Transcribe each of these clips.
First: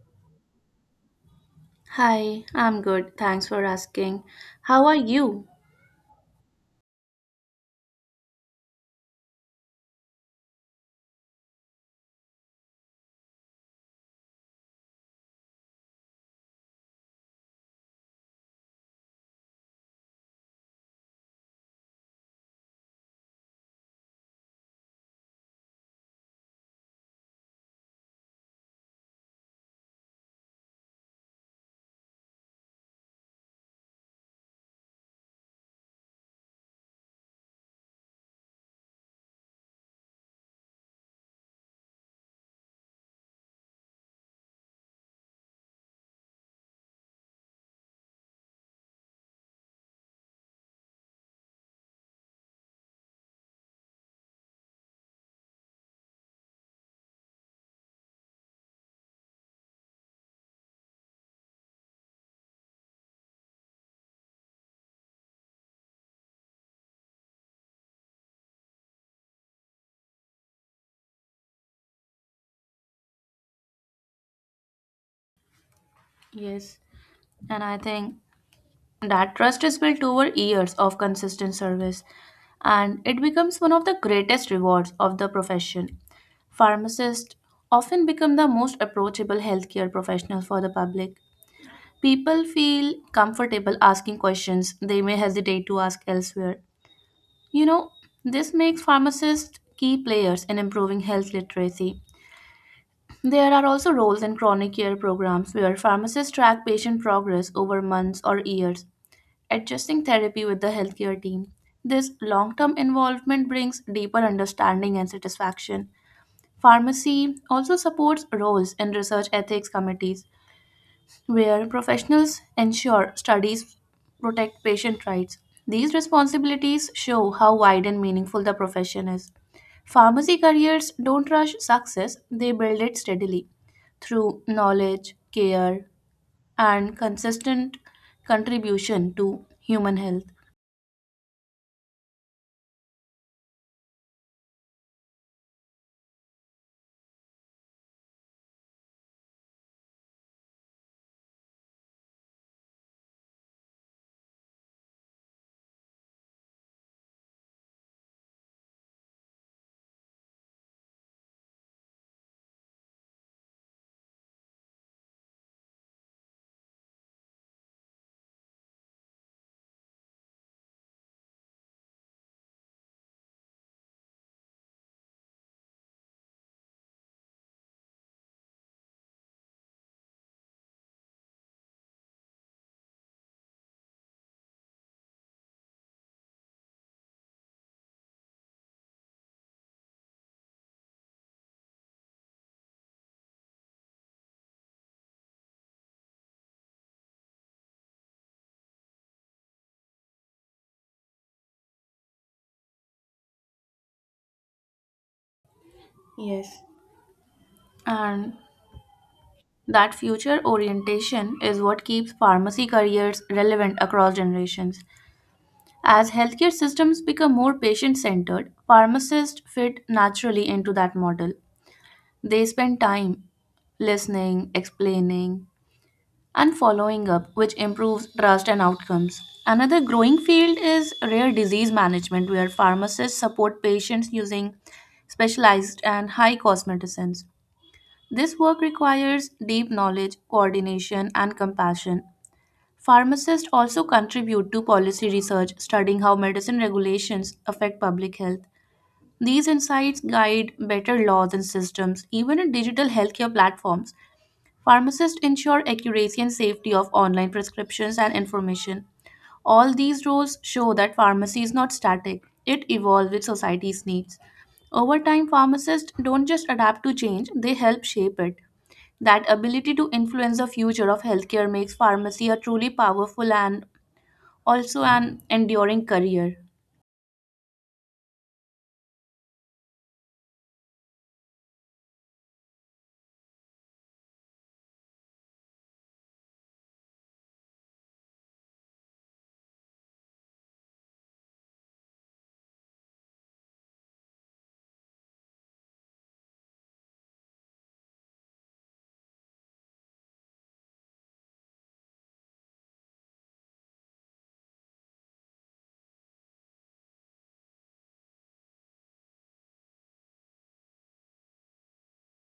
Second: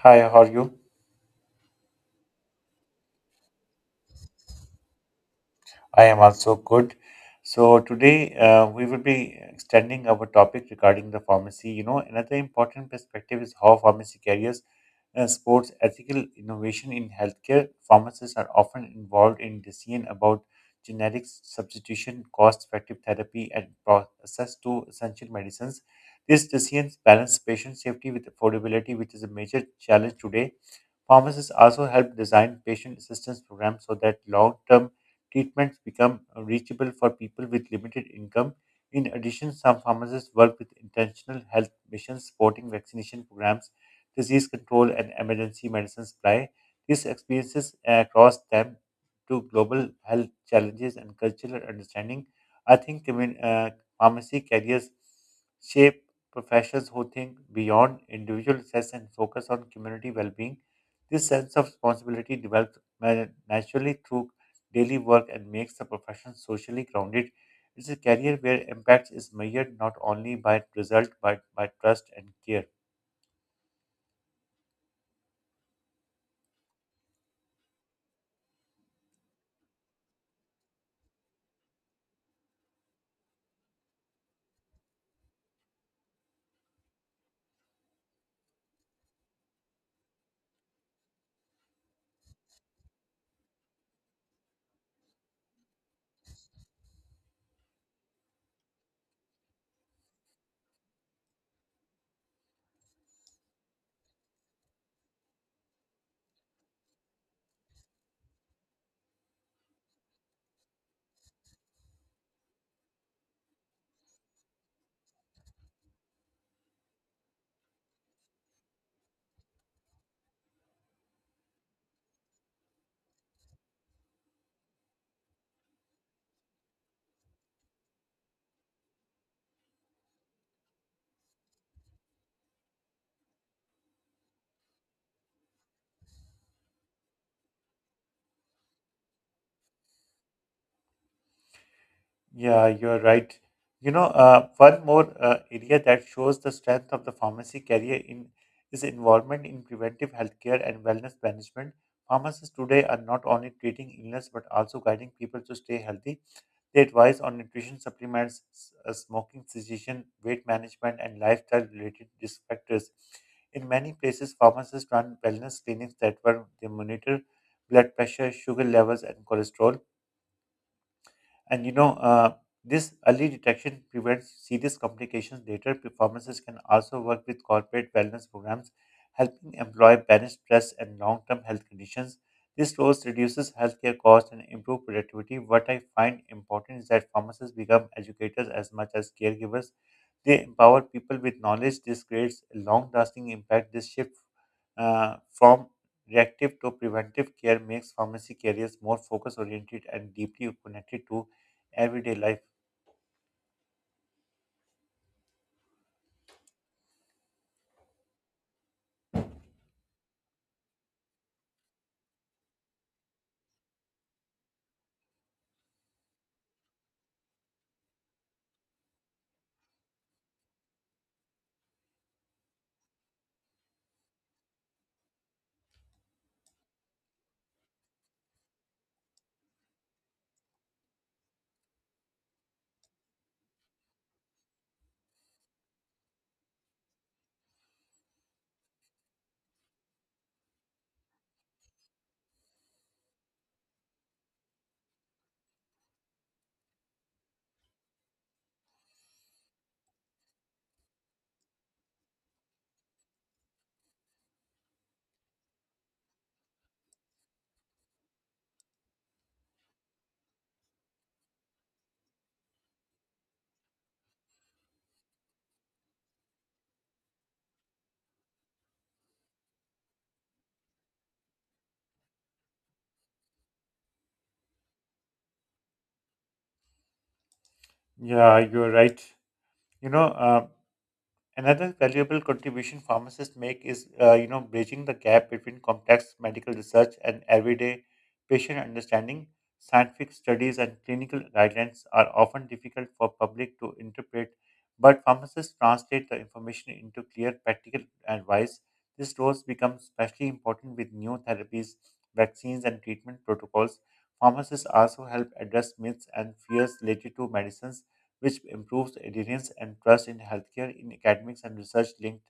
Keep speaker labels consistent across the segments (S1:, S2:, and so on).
S1: Hi, how are you?
S2: Hi, I'm good. Thanks for asking. How are you?
S1: I am also good. So today we will be extending our topic regarding the pharmacy. You know, another important perspective is how pharmacy carriers supports ethical innovation in healthcare. Pharmacists are often involved in decision about generic substitution, cost-effective therapy, and access to essential medicines. These decisions balance patient safety with affordability, which is a major challenge today. Pharmacists also help design patient assistance programs so that long term treatments become reachable for people with limited income. In addition, some pharmacists work with intentional health missions supporting vaccination programs, disease control, and emergency medicine supply. These experiences across them to global health challenges and cultural understanding. I think commun- uh, Pharmacy carriers shape professions who think beyond individual success and focus on community well-being. This sense of responsibility develops naturally through daily work and makes the profession socially grounded. It's a career where impact is measured not only by result but by trust and care.
S2: Yes, and I think that trust is built over years of consistent service, and it becomes one of the greatest rewards of the profession. Pharmacists often become the most approachable healthcare professional for the public. People feel comfortable asking questions they may hesitate to ask elsewhere. You know, this makes pharmacists key players in improving health literacy. There are also roles in chronic care programs where pharmacists track patient progress over months or years, adjusting therapy with the healthcare team. This long term involvement brings deeper understanding and satisfaction. Pharmacy also supports roles in research ethics committees, where professionals ensure studies protect patient rights. These responsibilities show how wide and meaningful the profession is. Pharmacy careers don't rush success, they build it steadily through knowledge, care, and consistent contribution to human health.
S1: Yeah, you're right. One more area that shows the strength of the pharmacy career in is involvement in preventive healthcare and wellness management. Pharmacists today are not only treating illness but also guiding people to stay healthy. They advise on nutrition supplements, smoking cessation, weight management, and lifestyle-related risk factors. In many places, pharmacists run wellness clinics that were they monitor blood pressure, sugar levels, and cholesterol. And you know, uh, this early detection prevents serious complications later. Performances can also work with corporate wellness programs, helping employ balance stress and long-term health conditions. This role reduces healthcare costs and improve productivity. What I find important is that pharmacists become educators as much as caregivers. They empower people with knowledge. This creates a long-lasting impact. This shift from reactive to preventive care makes pharmacy careers more focus-oriented and deeply connected to everyday life.
S2: Yes. And that future orientation is what keeps pharmacy careers relevant across generations. As healthcare systems become more patient centered, pharmacists fit naturally into that model. They spend time listening, explaining, and following up, which improves trust and outcomes. Another growing field is rare disease management, where pharmacists support patients using specialized and high cost medicines. This work requires deep knowledge, coordination, and compassion. Pharmacists also contribute to policy research, studying how medicine regulations affect public health. These insights guide better laws and systems. Even in digital healthcare platforms, pharmacists ensure accuracy and safety of online prescriptions and information. All these roles show that pharmacy is not static, it evolves with society's needs. Over time, pharmacists don't just adapt to change, they help shape it. That ability to influence the future of healthcare makes pharmacy a truly powerful and also an enduring career.
S1: Yeah, you're right. You know, um, Another valuable contribution pharmacists make is, bridging the gap between complex medical research and everyday patient understanding. Scientific studies and clinical guidelines are often difficult for public to interpret, but pharmacists translate the information into clear practical advice. This role becomes especially important with new therapies, vaccines, and treatment protocols. Pharmacists also help address myths and fears related to medicines which improves adherence and trust in healthcare, in academics and research linked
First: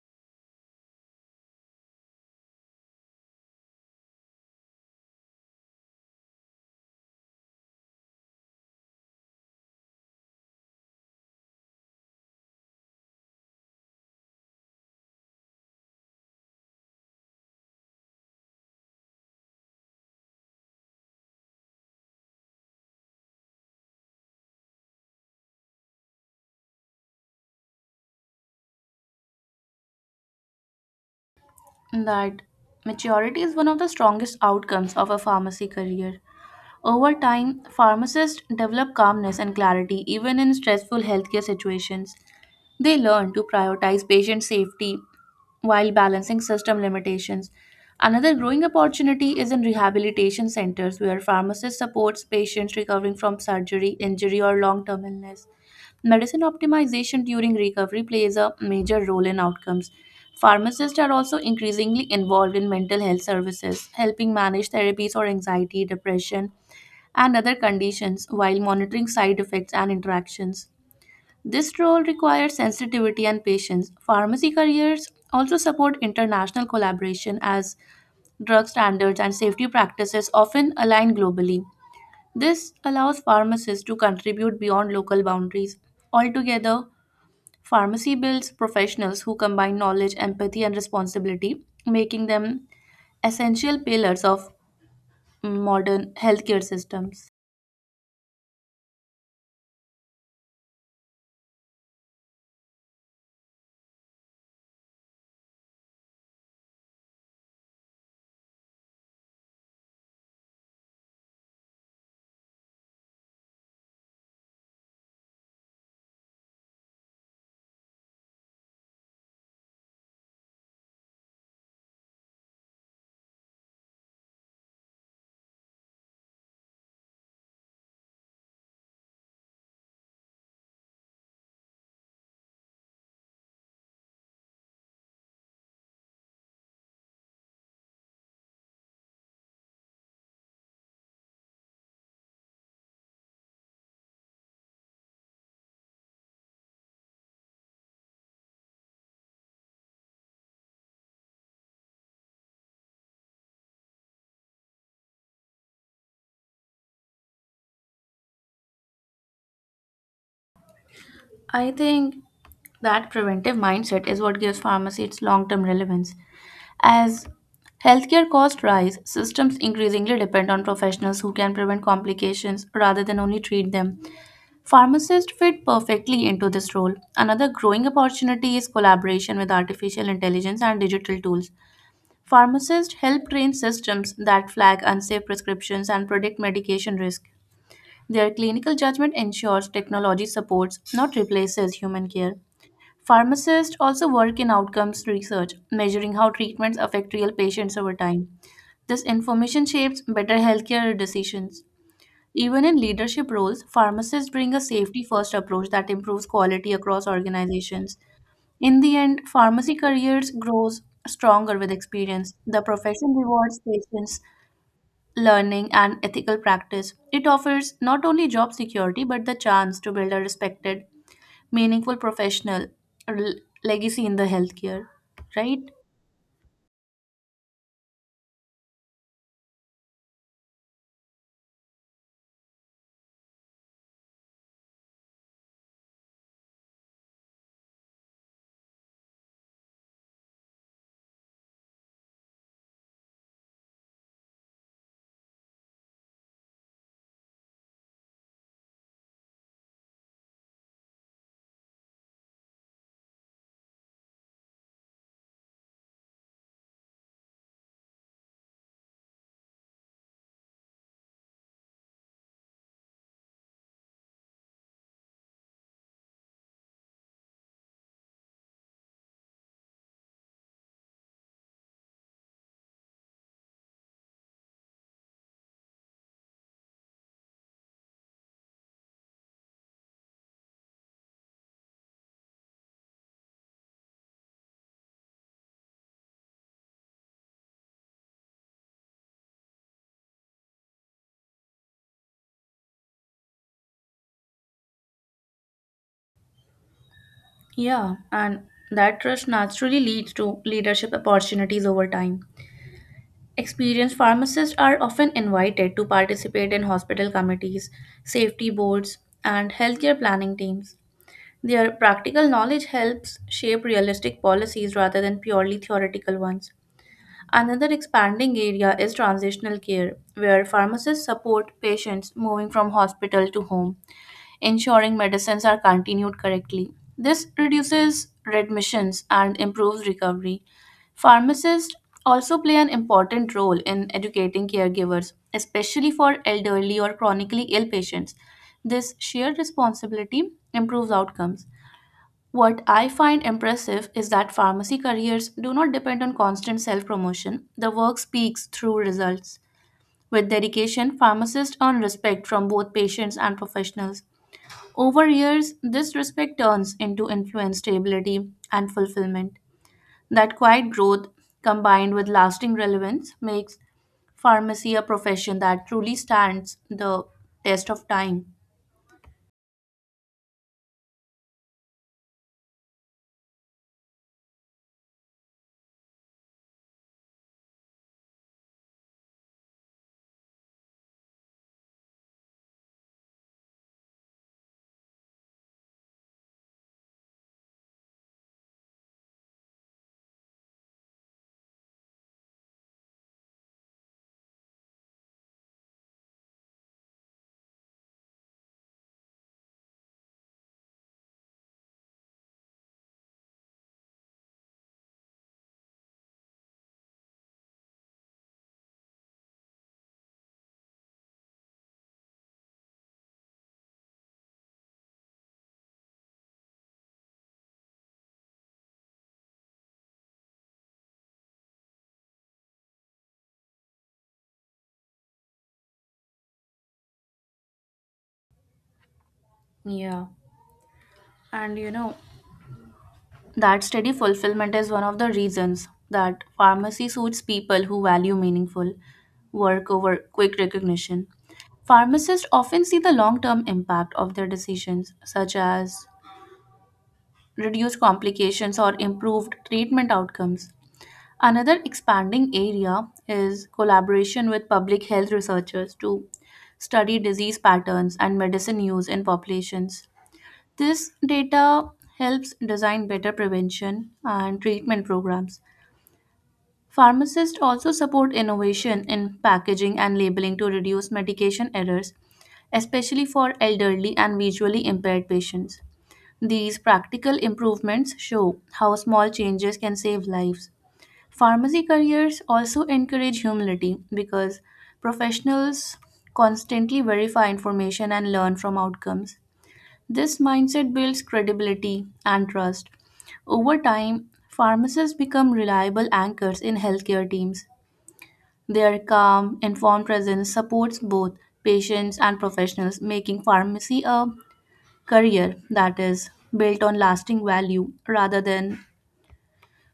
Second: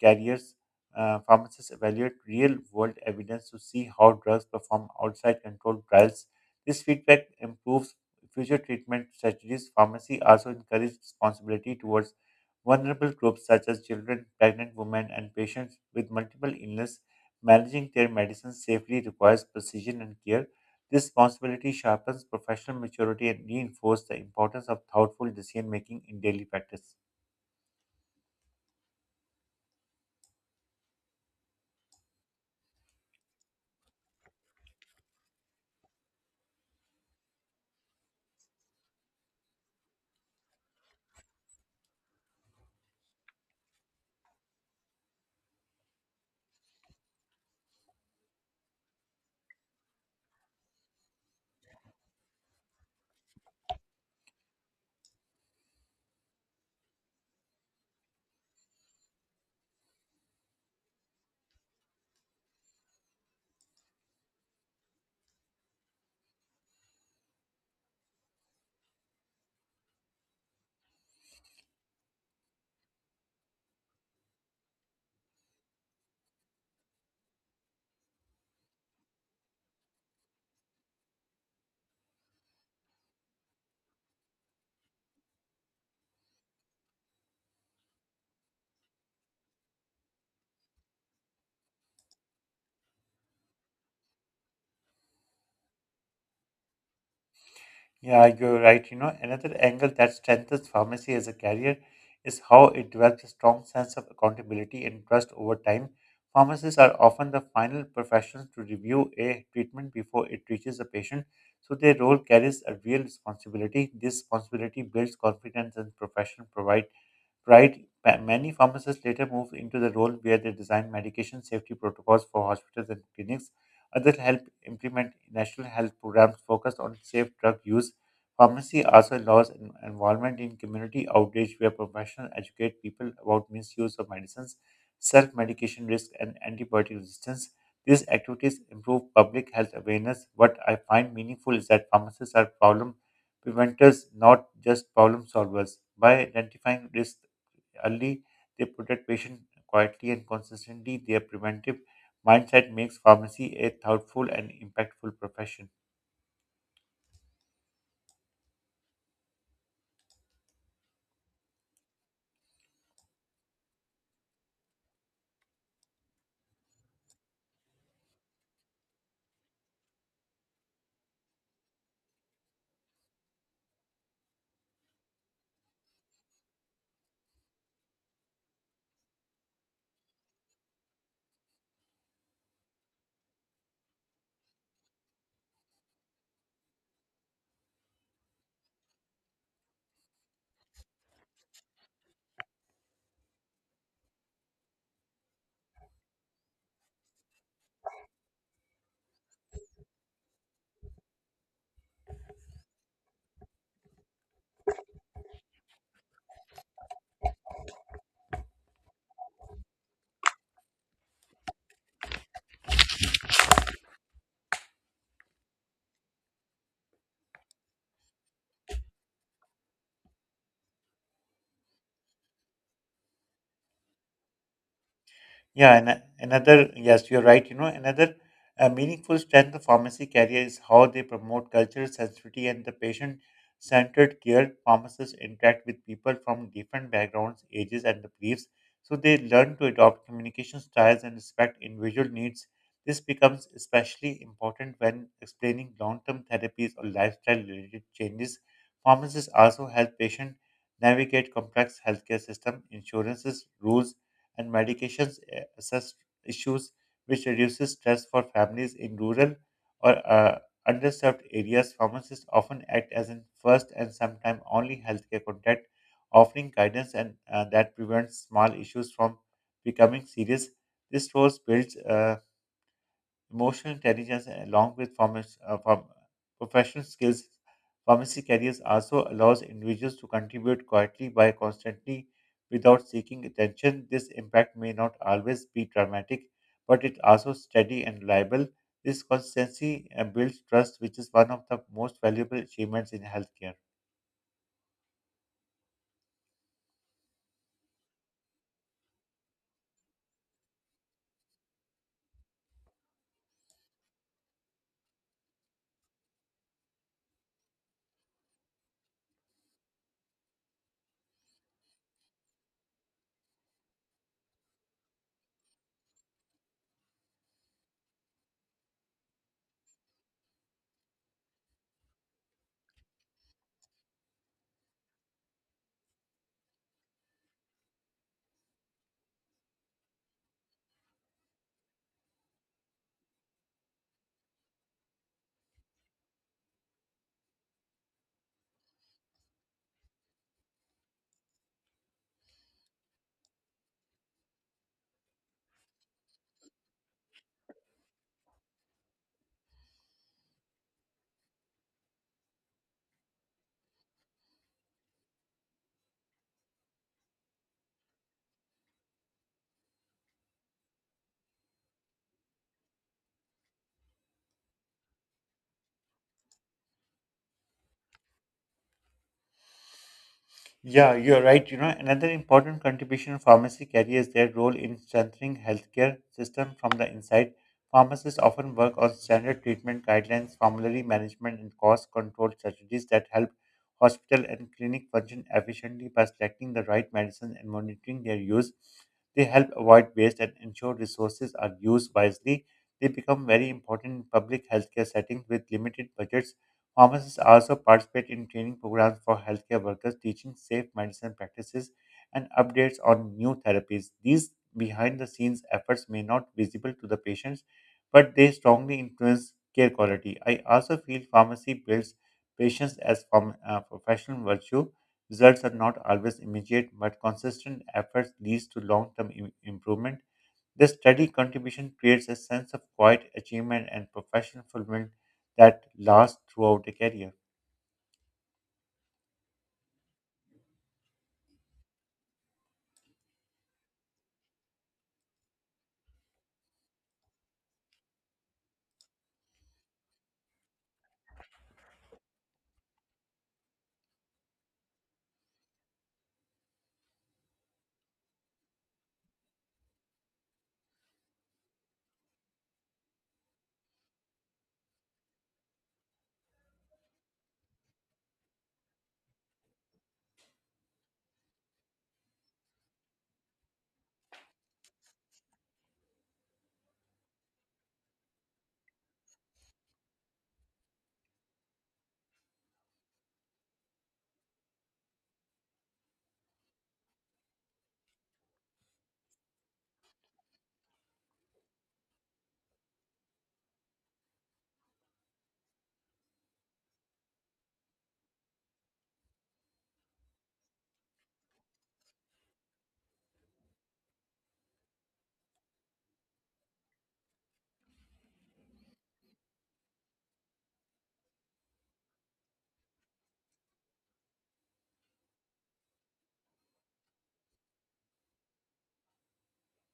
S1: careers. Pharmacists evaluate real world evidence to see how drugs perform outside controlled trials. This feedback improves future treatment strategies. Pharmacy also encourages responsibility towards vulnerable groups such as children, pregnant women, and patients with multiple illness. Managing their medicines safely requires precision and care. This responsibility sharpens professional maturity and reinforces the importance of thoughtful decision making in daily practice.
S2: That maturity is one of the strongest outcomes of a pharmacy career. Over time, pharmacists develop calmness and clarity even in stressful healthcare situations. They learn to prioritize patient safety while balancing system limitations. Another growing opportunity is in rehabilitation centers where pharmacists supports patients recovering from surgery, injury or long-term illness. Medicine optimization during recovery plays a major role in outcomes. Pharmacists are also increasingly involved in mental health services, helping manage therapies for anxiety, depression, and other conditions while monitoring side effects and interactions. This role requires sensitivity and patience. Pharmacy careers also support international collaboration as drug standards and safety practices often align globally. This allows pharmacists to contribute beyond local boundaries. Altogether, pharmacy builds professionals who combine knowledge, empathy, and responsibility, making them essential pillars of modern healthcare systems.
S1: Yeah, you're right. You know, another angle that strengthens pharmacy as a career is how it develops a strong sense of accountability and trust over time. Pharmacists are often the final professionals to review a treatment before it reaches the patient, so their role carries a real responsibility. This responsibility builds confidence and professional provide. Right? Many pharmacists later moved into the role where they design medication safety protocols for hospitals and clinics. Others help implement national health programs focused on safe drug use. Pharmacy also allows an involvement in community outreach where professionals educate people about misuse of medicines, self medication risk, and antibiotic resistance. These activities improve public health awareness. What I find meaningful is that pharmacists are problem preventers, not just problem solvers. By identifying risks, early, they protect patients quietly and consistently. Their preventive mindset makes pharmacy a thoughtful and impactful profession.
S2: I think that preventive mindset is what gives pharmacy its long term relevance. As healthcare costs rise, systems increasingly depend on professionals who can prevent complications rather than only treat them. Pharmacists fit perfectly into this role. Another growing opportunity is collaboration with artificial intelligence and digital tools. Pharmacists help train systems that flag unsafe prescriptions and predict medication risk. Their clinical judgment ensures technology supports, not replaces, human care. Pharmacists also work in outcomes research, measuring how treatments affect real patients over time. This information shapes better healthcare decisions. Even in leadership roles, pharmacists bring a safety first approach that improves quality across organizations. In the end, pharmacy careers grows stronger with experience. The profession rewards patience, learning, and ethical practice. It offers not only job security but the chance to build a respected, meaningful professional rel- legacy in the healthcare. Right?
S1: Yeah, and yes, you're right. You know, another meaningful strength of pharmacy career is how they promote cultural sensitivity and the patient centered care. Pharmacists interact with people from different backgrounds, ages, and the beliefs, so they learn to adopt communication styles and respect individual needs. This becomes especially important when explaining long term therapies or lifestyle related changes. Pharmacists also help patients navigate complex healthcare system, insurances, rules, and medications assess issues, which reduces stress for families in rural or underserved areas. Pharmacists often act as a first and sometimes only healthcare contact, offering guidance and that prevents small issues from becoming serious. This role builds emotional intelligence along with professional skills, pharmacy careers also allows individuals to contribute quietly by constantly without seeking attention. This impact may not always be dramatic, but it also steady and reliable. This consistency builds trust, which is one of the most valuable achievements in healthcare.
S2: Yeah, and that trust naturally leads to leadership opportunities over time. Experienced pharmacists are often invited to participate in hospital committees, safety boards, and healthcare planning teams. Their practical knowledge helps shape realistic policies rather than purely theoretical ones. Another expanding area is transitional care, where pharmacists support patients moving from hospital to home ensuring medicines are continued correctly. This reduces readmissions and improves recovery. Pharmacists also play an important role in educating caregivers, especially for elderly or chronically ill patients. This shared responsibility improves outcomes. What I find impressive is that pharmacy careers do not depend on constant self promotion. The work speaks through results. With dedication, pharmacists earn respect from both patients and professionals. Over years, this respect turns into influence, stability, and fulfillment. That quiet growth, combined with lasting relevance, makes pharmacy a profession that truly stands the test of time.
S1: Yeah, you're right. You know, another important contribution of pharmacy carriers their role in strengthening healthcare system from the inside. Pharmacists often work on standard treatment guidelines, formulary management, and cost control strategies that help hospital and clinic function efficiently by selecting the right medicine and monitoring their use. They help avoid waste and ensure resources are used wisely. They become very important in public healthcare settings with limited budgets. Pharmacists also participate in training programs for healthcare workers, teaching safe medicine practices and updates on new therapies. These behind the scenes efforts may not visible to the patients, but they strongly influence care quality. I also feel pharmacy builds patience as professional virtue. Results are not always immediate, but consistent efforts leads to long-term improvement. This steady contribution creates a sense of quiet achievement and professional fulfillment that lasts throughout a career.
S2: Yeah. And you know, that steady fulfillment is one of the reasons that pharmacy suits people who value meaningful work over quick recognition. Pharmacists often see the long term impact of their decisions, such as reduce complications, or improved treatment outcomes. Another expanding area is collaboration with public health researchers to study disease patterns and medicine use in populations. This data helps design better prevention and treatment programs. Pharmacists also support innovation in packaging and labeling to reduce medication errors, especially for elderly and visually impaired patients. These practical improvements show how small changes can save lives. Pharmacy careers also encourage humility because professionals constantly verify information and learn from outcomes. This mindset builds credibility and trust. Over time, pharmacists become reliable anchors in healthcare teams. Their calm, informed presence supports both patients and professionals, making pharmacy a career that is built on lasting value rather than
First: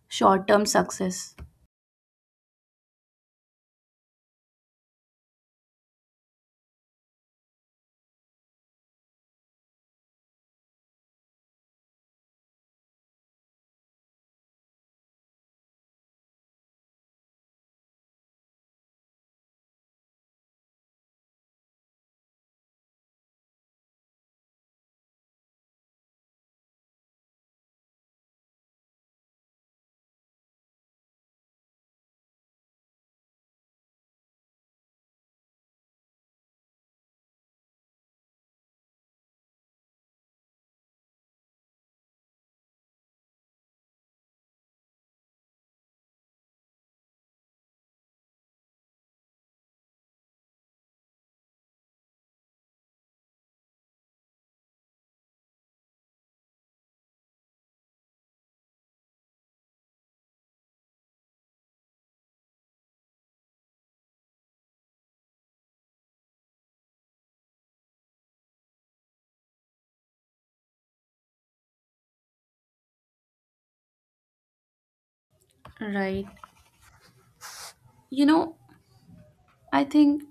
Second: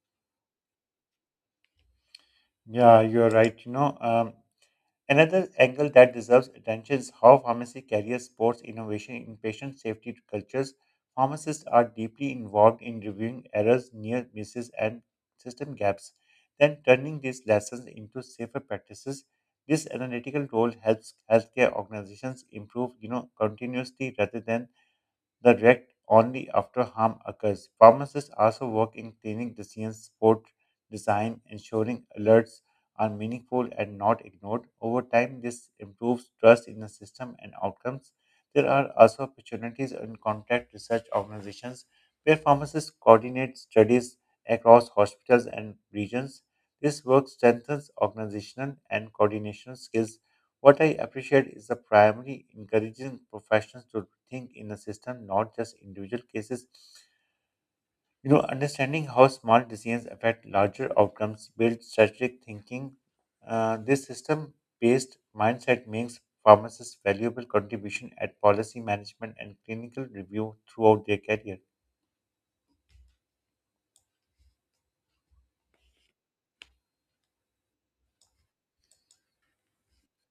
S2: short term success.
S1: Yeah, you're right. Another angle that deserves attention is how pharmacy carriers supports innovation in patient safety cultures. Pharmacists are deeply involved in reviewing errors, near misses, and system gaps, then turning these lessons into safer practices. This analytical role helps healthcare organizations improve, you know, continuously rather than the wreck only after harm occurs. Pharmacists also work in cleaning the scene's sport design, ensuring alerts are meaningful and not ignored. Over time, this improves trust in the system and outcomes. There are also opportunities in contract research organizations where pharmacists coordinate studies across hospitals and regions. This work strengthens organizational and coordination skills. What I appreciate is the primary encouraging professionals to think in a system, not just individual cases. You know, understanding how small decisions affect larger outcomes builds strategic thinking. This system-based mindset makes pharmacists valuable contribution at policy management and clinical review throughout their career.
S2: Right. You know, I think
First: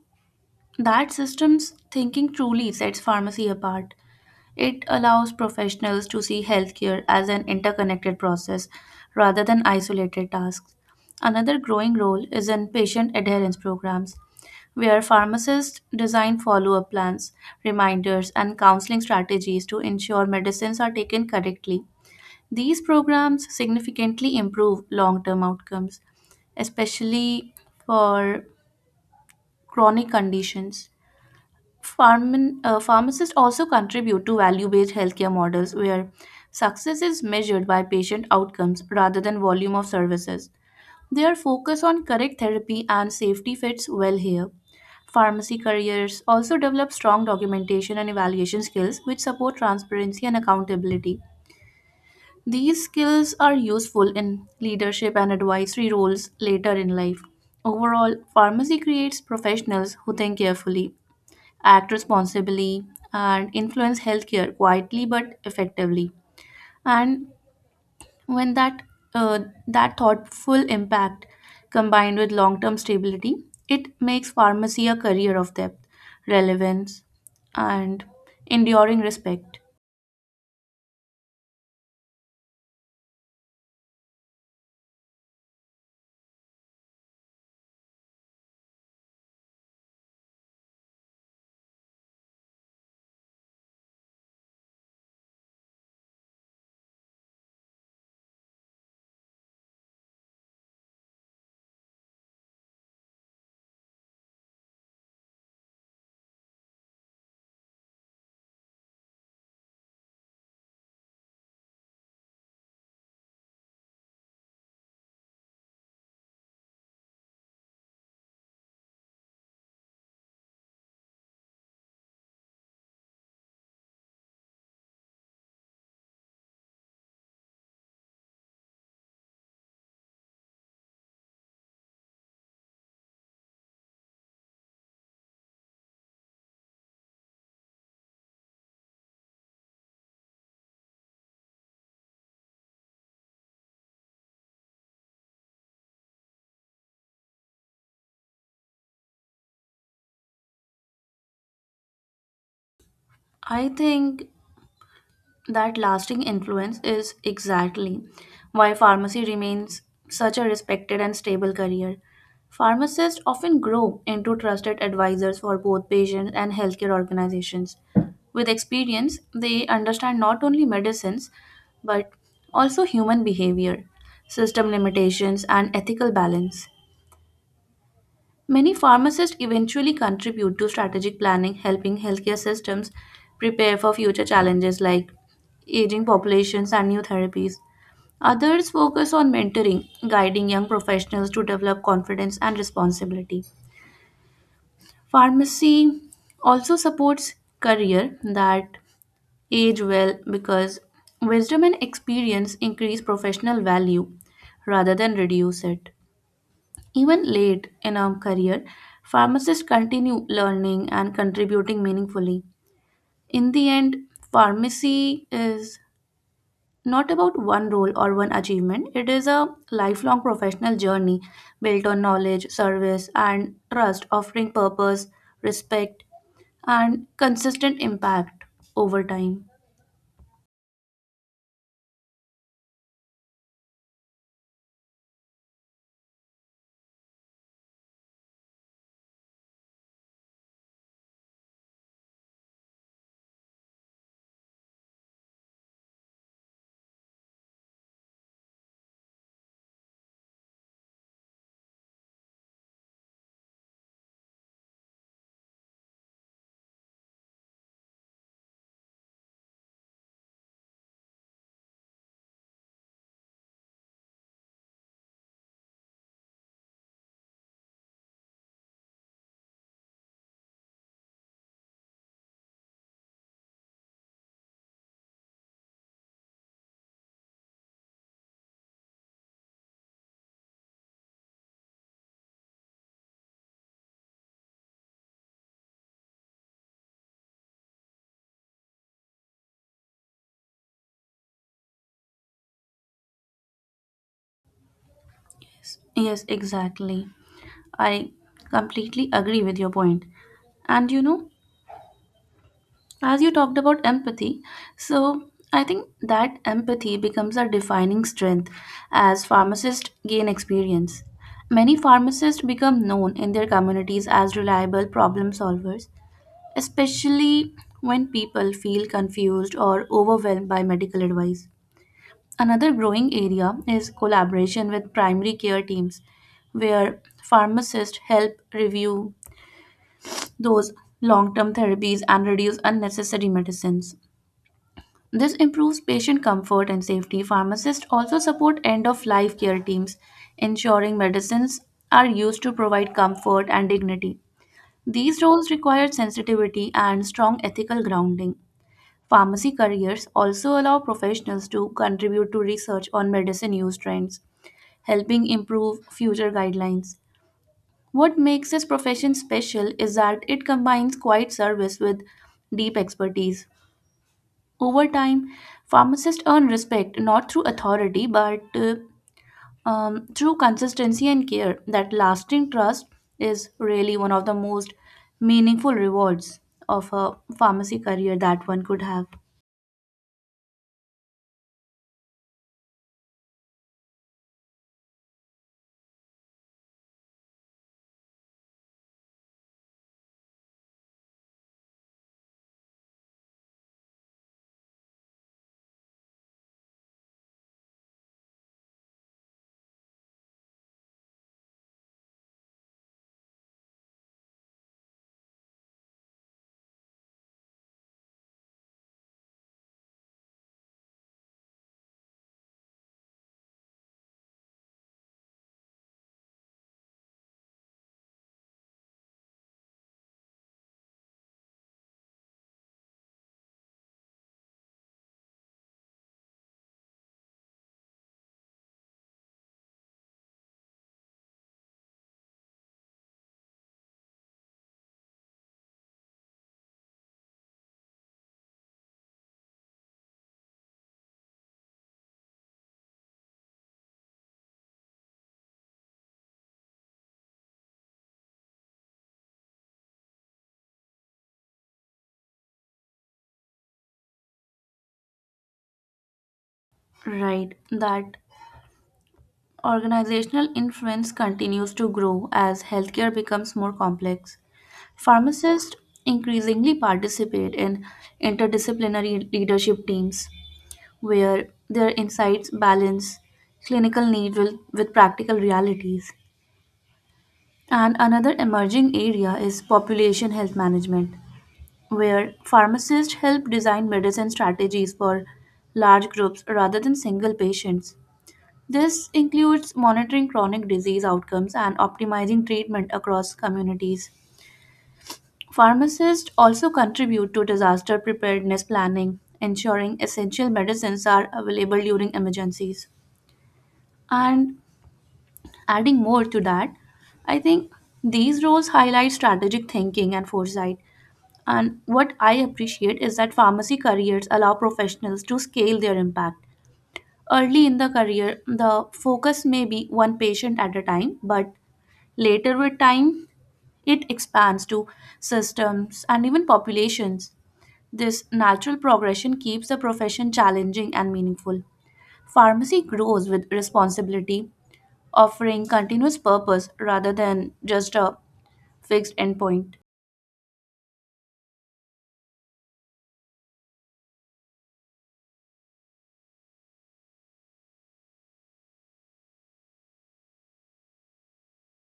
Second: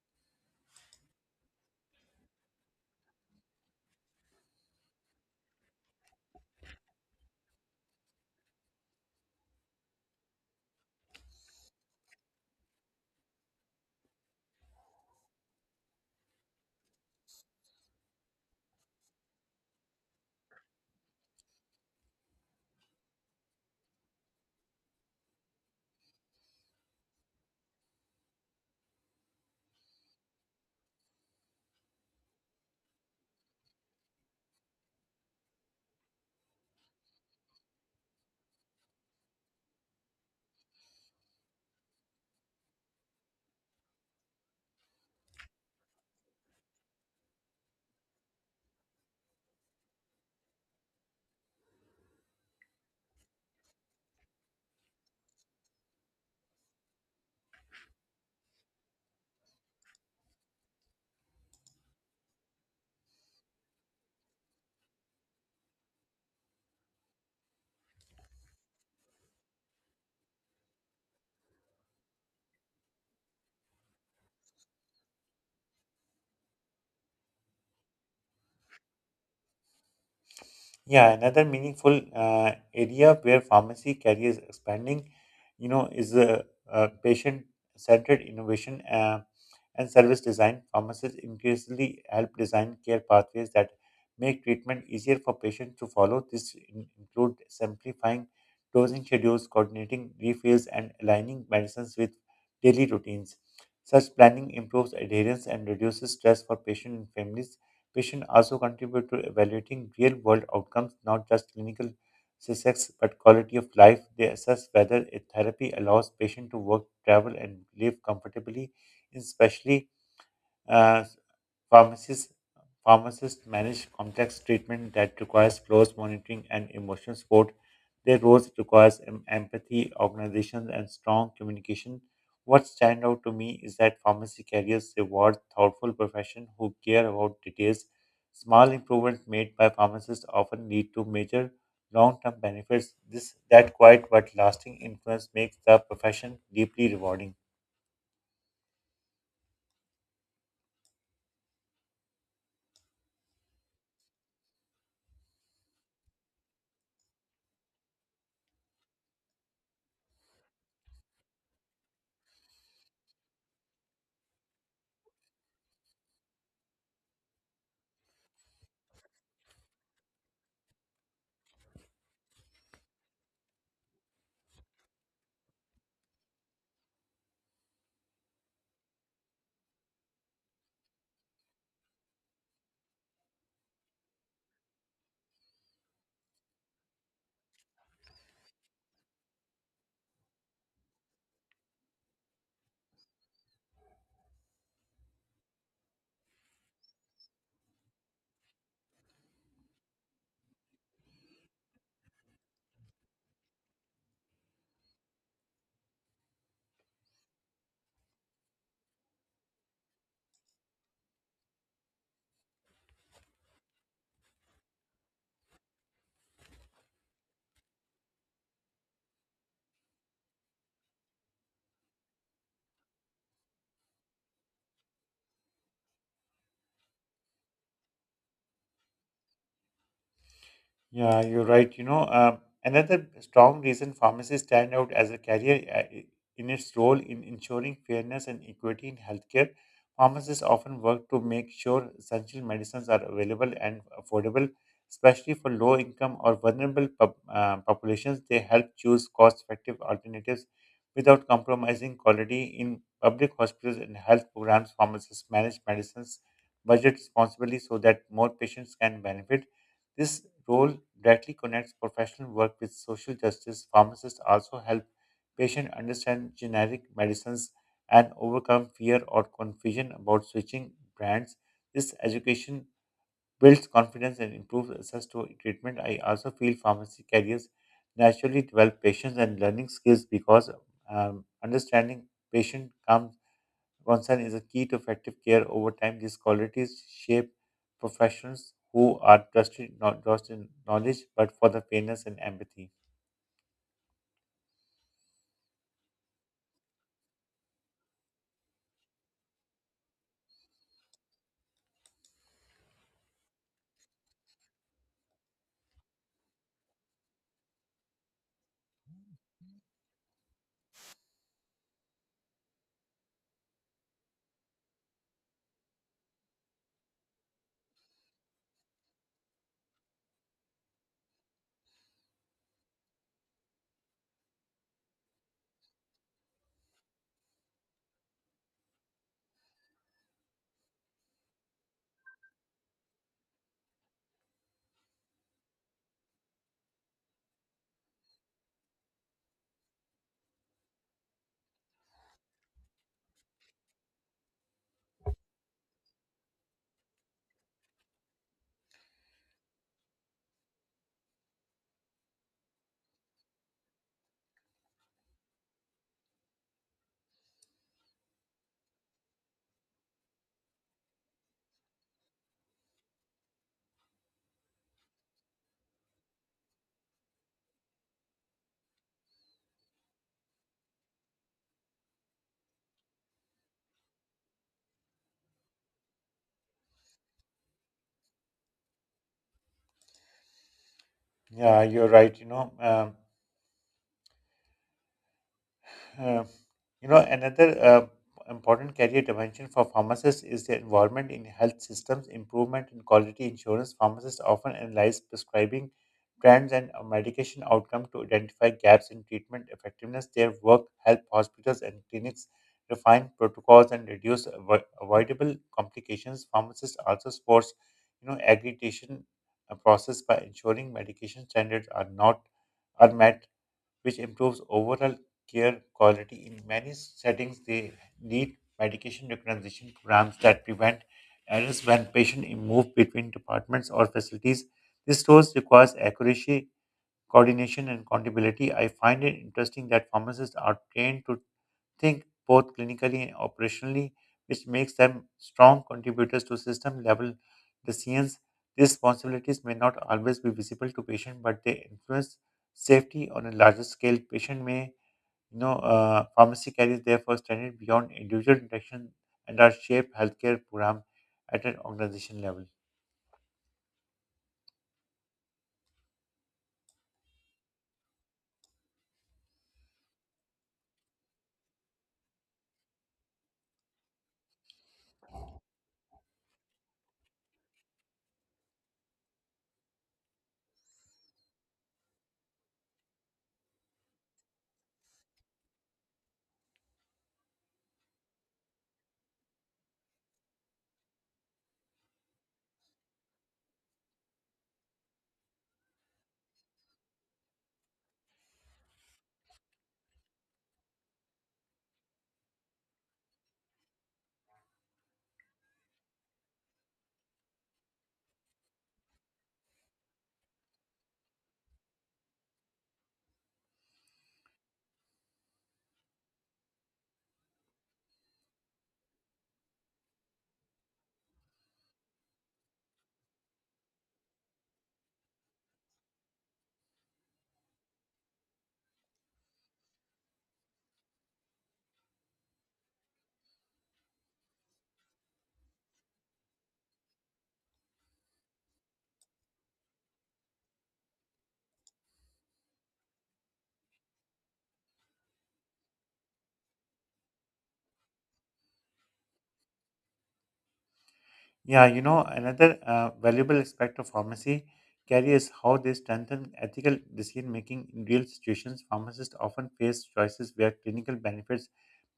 S2: that systems thinking truly sets pharmacy apart. It allows professionals to see healthcare as an interconnected process rather than isolated tasks. Another growing role is in patient adherence programs, where pharmacists design follow up plans, reminders, and counseling strategies to ensure medicines are taken correctly. These programs significantly improve long term outcomes, especially for chronic conditions. Pharmacists also contribute to value based healthcare models where success is measured by patient outcomes rather than volume of services. Their focus on correct therapy and safety fits well here. Pharmacy careers also develop strong documentation and evaluation skills which support transparency and accountability. These skills are useful in leadership and advisory roles later in life. Overall, pharmacy creates professionals who think carefully, act responsibly, and influence healthcare quietly but effectively. And when that uh, that thoughtful impact combined with long-term stability, it makes pharmacy a career of depth, relevance, and enduring respect.
S1: Yeah, another meaningful area where pharmacy career is expanding, you know, is patient-centered innovation and service design. Pharmacists increasingly help design care pathways that make treatment easier for patients to follow. This include simplifying dosing schedules, coordinating refills, and aligning medicines with daily routines. Such planning improves adherence and reduces stress for patients and families. Patients also contribute to evaluating real world outcomes, not just clinical success, but quality of life. They assess whether a therapy allows patients to work, travel, and live comfortably, especially uh, pharmacists, pharmacists manage complex treatment that requires close monitoring and emotional support. Their roles requires empathy, organization, and strong communication. What stand out to me is that pharmacy carriers reward thoughtful profession who care about details. Small improvements made by pharmacists often lead to major long-term benefits. This that quiet but lasting influence makes the profession deeply rewarding.
S2: I think that lasting influence is exactly why pharmacy remains such a respected and stable career. Pharmacists often grow into trusted advisors for both patients and healthcare organizations. With experience, they understand not only medicines but also human behavior, system limitations, and ethical balance. Many pharmacists eventually contribute to strategic planning, helping healthcare systems prepare for future challenges like aging populations and new therapies. Others focus on mentoring, guiding young professionals to develop confidence and responsibility. Pharmacy also supports career that age well because wisdom and experience increase professional value rather than reduce it. Even late in our career, pharmacists continue learning and contributing meaningfully. In the end, pharmacy is not about one role or one achievement, it is a lifelong professional journey built on knowledge, service, and trust, offering purpose, respect, and consistent impact over time.
S1: Yeah, you're right. Another strong reason pharmacists stand out as a career I- in its role in ensuring fairness and equity in healthcare. Pharmacists often work to make sure essential medicines are available and affordable, especially for low income or vulnerable populations. They help choose cost effective alternatives without compromising quality. In public hospitals and health programs, pharmacists manage medicines budget responsibly so that more patients can benefit this role directly connects professional work with social justice. Pharmacists also help patients understand generic medicines and overcome fear or confusion about switching brands. This education builds confidence and improves access to treatment. I also feel pharmacy careers naturally develop patience and learning skills because understanding patient comes concern is a key to effective care over time. These qualities shape professionals who are trusted not just in knowledge but for the fairness and empathy.
S2: Yes, exactly. I completely agree with your point. And you know, as you talked about empathy, so I think that empathy becomes a defining strength as pharmacists gain experience. Many pharmacists become known in their communities as reliable problem solvers, especially when people feel confused or overwhelmed by medical advice. Another growing area is collaboration with primary care teams, where pharmacists help review those long term therapies and reduce unnecessary medicines. This improves patient comfort and safety. Pharmacists also support end of life care teams, ensuring medicines are used to provide comfort and dignity. These roles require sensitivity and strong ethical grounding. Pharmacy careers also allow professionals to contribute to research on medicine use trends, helping improve future guidelines. What makes this profession special is that it combines quiet service with deep expertise. Over time, pharmacists earn respect not through authority but through consistency and care. That lasting trust is really one of the most meaningful rewards of a pharmacy career that one could have.
S1: Yeah, you're right. Uh, Another important career dimension for pharmacists is the involvement in health systems, improvement in quality insurance. Pharmacists often analyze prescribing trends and medication outcome to identify gaps in treatment effectiveness. Their work help hospitals and clinics refine protocols and reduce avoidable complications. Pharmacists also supports, you know, aggregation process by ensuring medication standards are not are met which improves overall care quality. In many settings, they need medication recognition programs that prevent errors when patients move between departments or facilities. This source requires accuracy, coordination, and accountability. I find it interesting that pharmacists are trained to think both clinically and operationally, which makes them strong contributors to system level decisions. These responsibilities may not always be visible to patient, but they influence safety on a larger scale. Patient may, pharmacy carries therefore standard beyond individual interaction and are shape healthcare program at an organization level.
S2: Right, that organizational influence continues to grow as healthcare becomes more complex. Pharmacists increasingly participate in interdisciplinary leadership teams where their insights balance clinical need with practical realities. And another emerging area is population health management, where pharmacists help design medicine strategies for large groups rather than single patients. This includes monitoring chronic disease outcomes and optimizing treatment across communities. Pharmacists also contribute to disaster preparedness planning, ensuring essential medicines are available during emergencies. And adding more to that, I think these roles highlight strategic thinking and foresight. And what I appreciate is that pharmacy careers allow professionals to scale their impact. Early in the career, the focus may be one patient at a time, but later with time, it expands to systems and even populations. This natural progression keeps the profession challenging and meaningful. Pharmacy grows with responsibility offering continuous purpose rather than just a fixed endpoint.
S1: Yeah, you know, another valuable aspect of pharmacy care is how they strengthen ethical decision making in real situations. Pharmacists often face choices where clinical benefits,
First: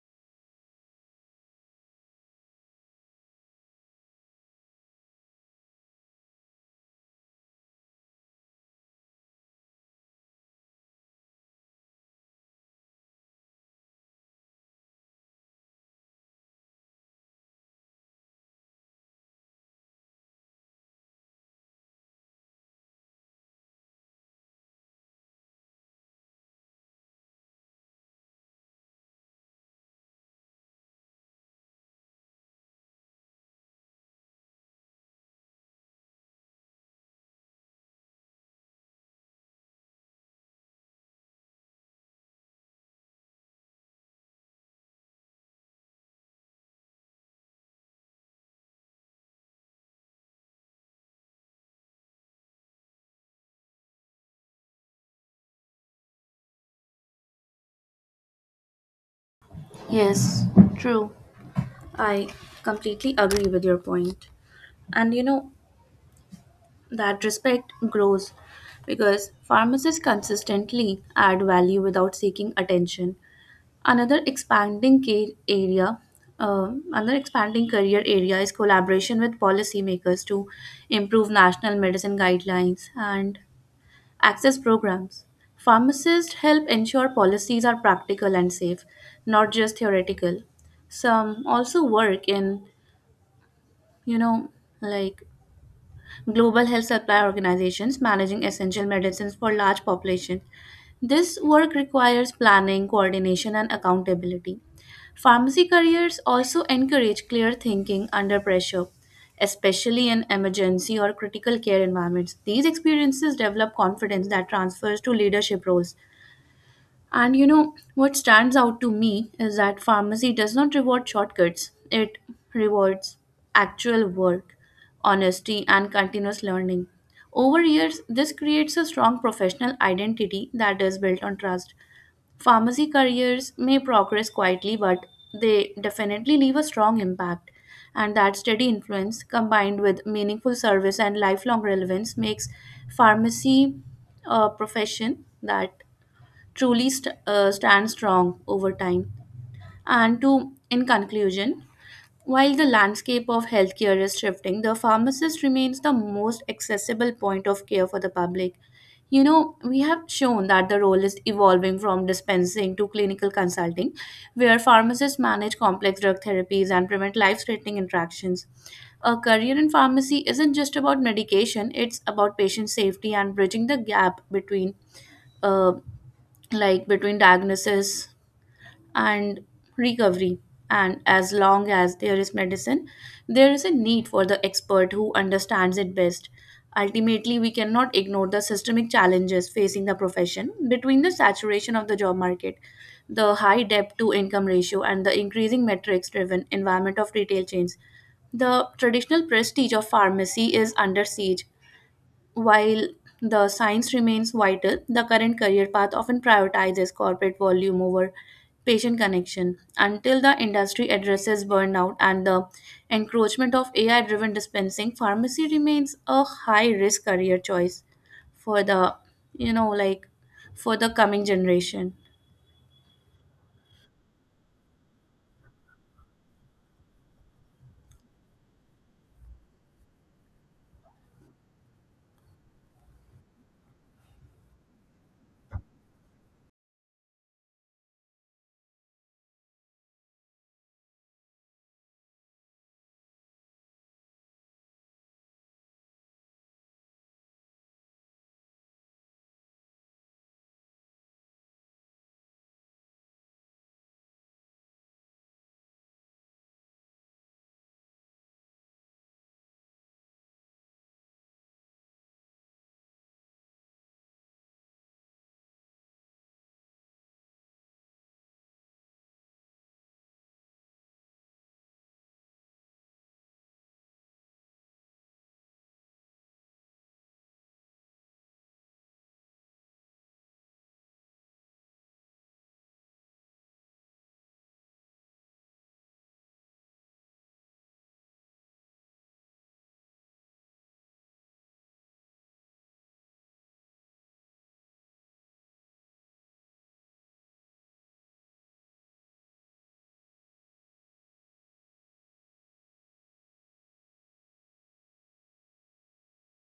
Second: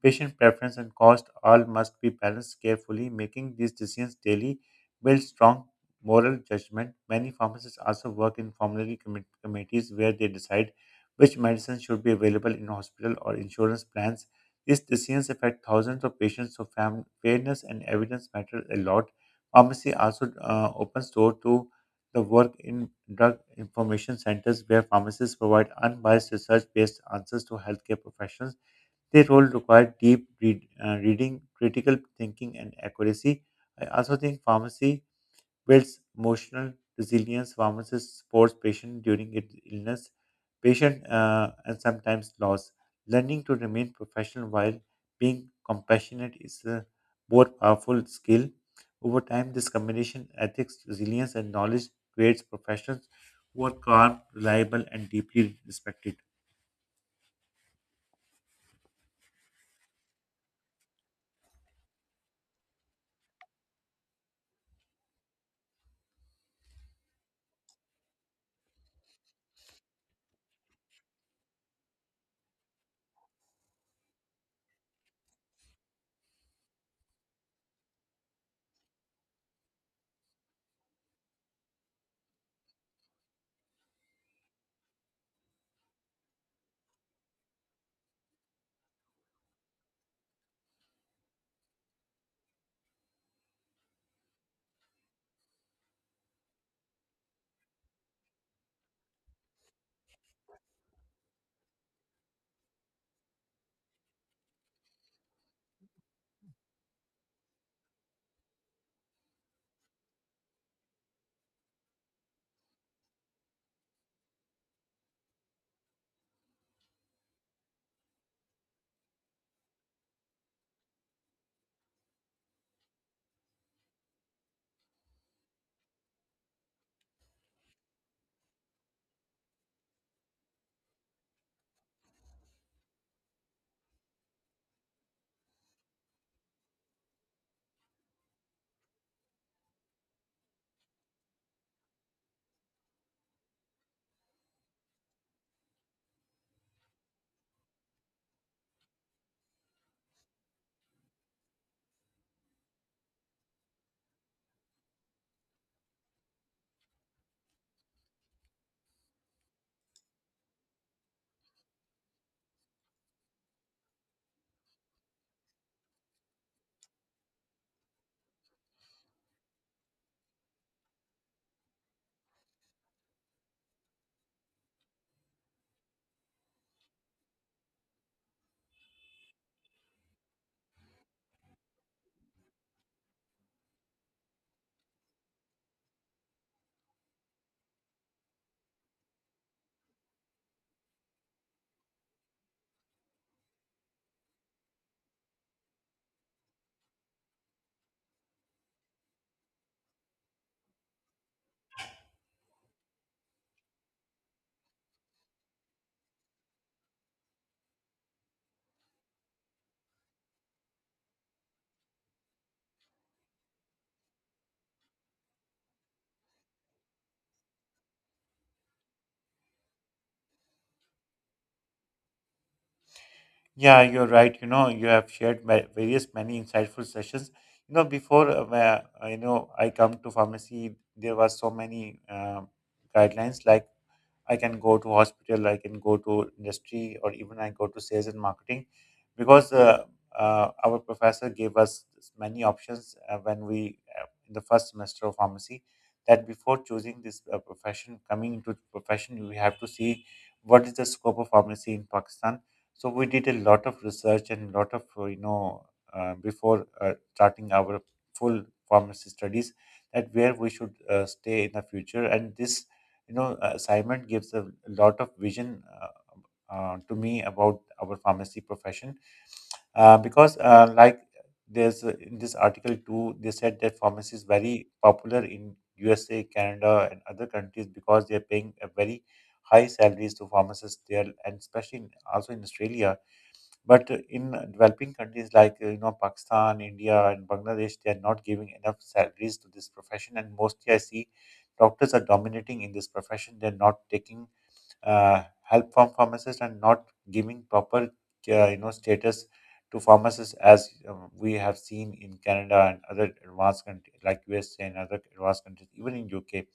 S1: patient preference, and cost all must be balanced carefully. Making these decisions daily builds strong moral judgment. Many pharmacists also work in committees where they decide which medicines should be available in hospital or insurance plans. These decisions affect thousands of patients, so fairness and evidence matter a lot. Pharmacy also opens door to the work in drug information centers where pharmacists provide unbiased research-based answers to healthcare professionals. Their role requires reading, critical thinking, and accuracy. I also think pharmacy builds emotional resilience. Pharmacist supports patient during its illness, patient and sometimes loss. Learning to remain professional while being compassionate is a both powerful skill. Over time, this combination ethics, resilience, and knowledge creates professions who are calm, reliable, and deeply respected.
S2: Yes, true. I completely agree with your point. And you know, that respect grows because pharmacists consistently add value without seeking attention. Another expanding care area, Another expanding career area is collaboration with policymakers to improve national medicine guidelines and access programs. Pharmacists help ensure policies are practical and safe, not just theoretical. Some also work in, you know, like global health supply organizations managing essential medicines for large populations. This work requires planning, coordination, and accountability. Pharmacy careers also encourage clear thinking under pressure, especially in emergency or critical care environments. These experiences develop confidence that transfers to leadership roles. And you know, what stands out to me is that pharmacy does not reward shortcuts, it rewards actual work, honesty, and continuous learning. Over years, this creates a strong professional identity that is built on trust. Pharmacy careers may progress quietly, but they definitely leave a strong impact. And that steady influence, combined with meaningful service and lifelong relevance, makes pharmacy a profession that truly stand strong over time. And to in conclusion, while the landscape of healthcare is shifting, the pharmacist remains the most accessible point of care for the public. You know, we have shown that the role is evolving from dispensing to clinical consulting, where pharmacists manage complex drug therapies and prevent life threatening interactions. A career in pharmacy isn't just about medication, it's about patient safety and bridging the gap between uh, like between diagnosis and recovery. And as long as there is medicine, there is a need for the expert who understands it best. Ultimately, we cannot ignore the systemic challenges facing the profession between the saturation of the job market, the high debt to income ratio, and the increasing metrics driven environment of retail chains. The traditional prestige of pharmacy is under siege while the science remains vital, the current career path often prioritizes corporate volume over patient connection. Until the industry addresses burnout and the encroachment of AI driven dispensing, pharmacy remains a high risk career choice for the, you know, like for the coming generation.
S1: Yeah, you're right. You know, you have shared various many insightful sessions. You know, you know I come to pharmacy, there were so many guidelines like I can go to hospital, I can go to industry, or even I go to sales and marketing, because our professor gave us many options when we in the first semester of pharmacy. That before choosing this profession, coming into the profession, we have to see what is the scope of pharmacy in Pakistan. So we did a lot of research and a lot of you know before starting our full pharmacy studies that where we should stay in the future and this Simon gives a lot of vision to me about our pharmacy profession because like there's in this article too they said that pharmacy is very popular in USA, Canada and other countries because they're paying a very high salaries to pharmacists there and especially in, also in Australia but in developing countries like you know Pakistan, India, and Bangladesh, they are not giving enough salaries to this profession, and mostly I see doctors are dominating in this profession. They're not taking help from pharmacists and not giving proper you know status to pharmacists as we have seen in Canada and other advanced countries like USA and other advanced countries, even in UK.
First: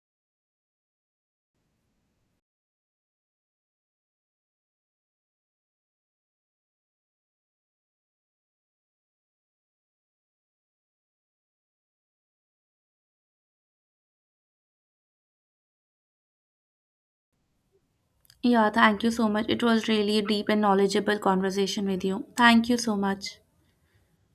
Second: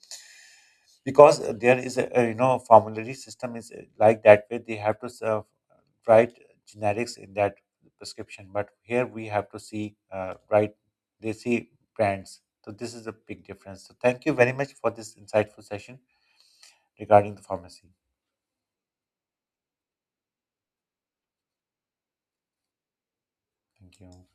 S1: Because there is a you know formulary system is like that way they have to serve, write generics in that prescription, but here we have to see right they see brands. So this is a big difference. So thank you very much for this insightful session regarding the pharmacy.
S2: Yeah, thank you so much. It was really a deep and knowledgeable conversation with you. Thank you so much.
S1: Thank you.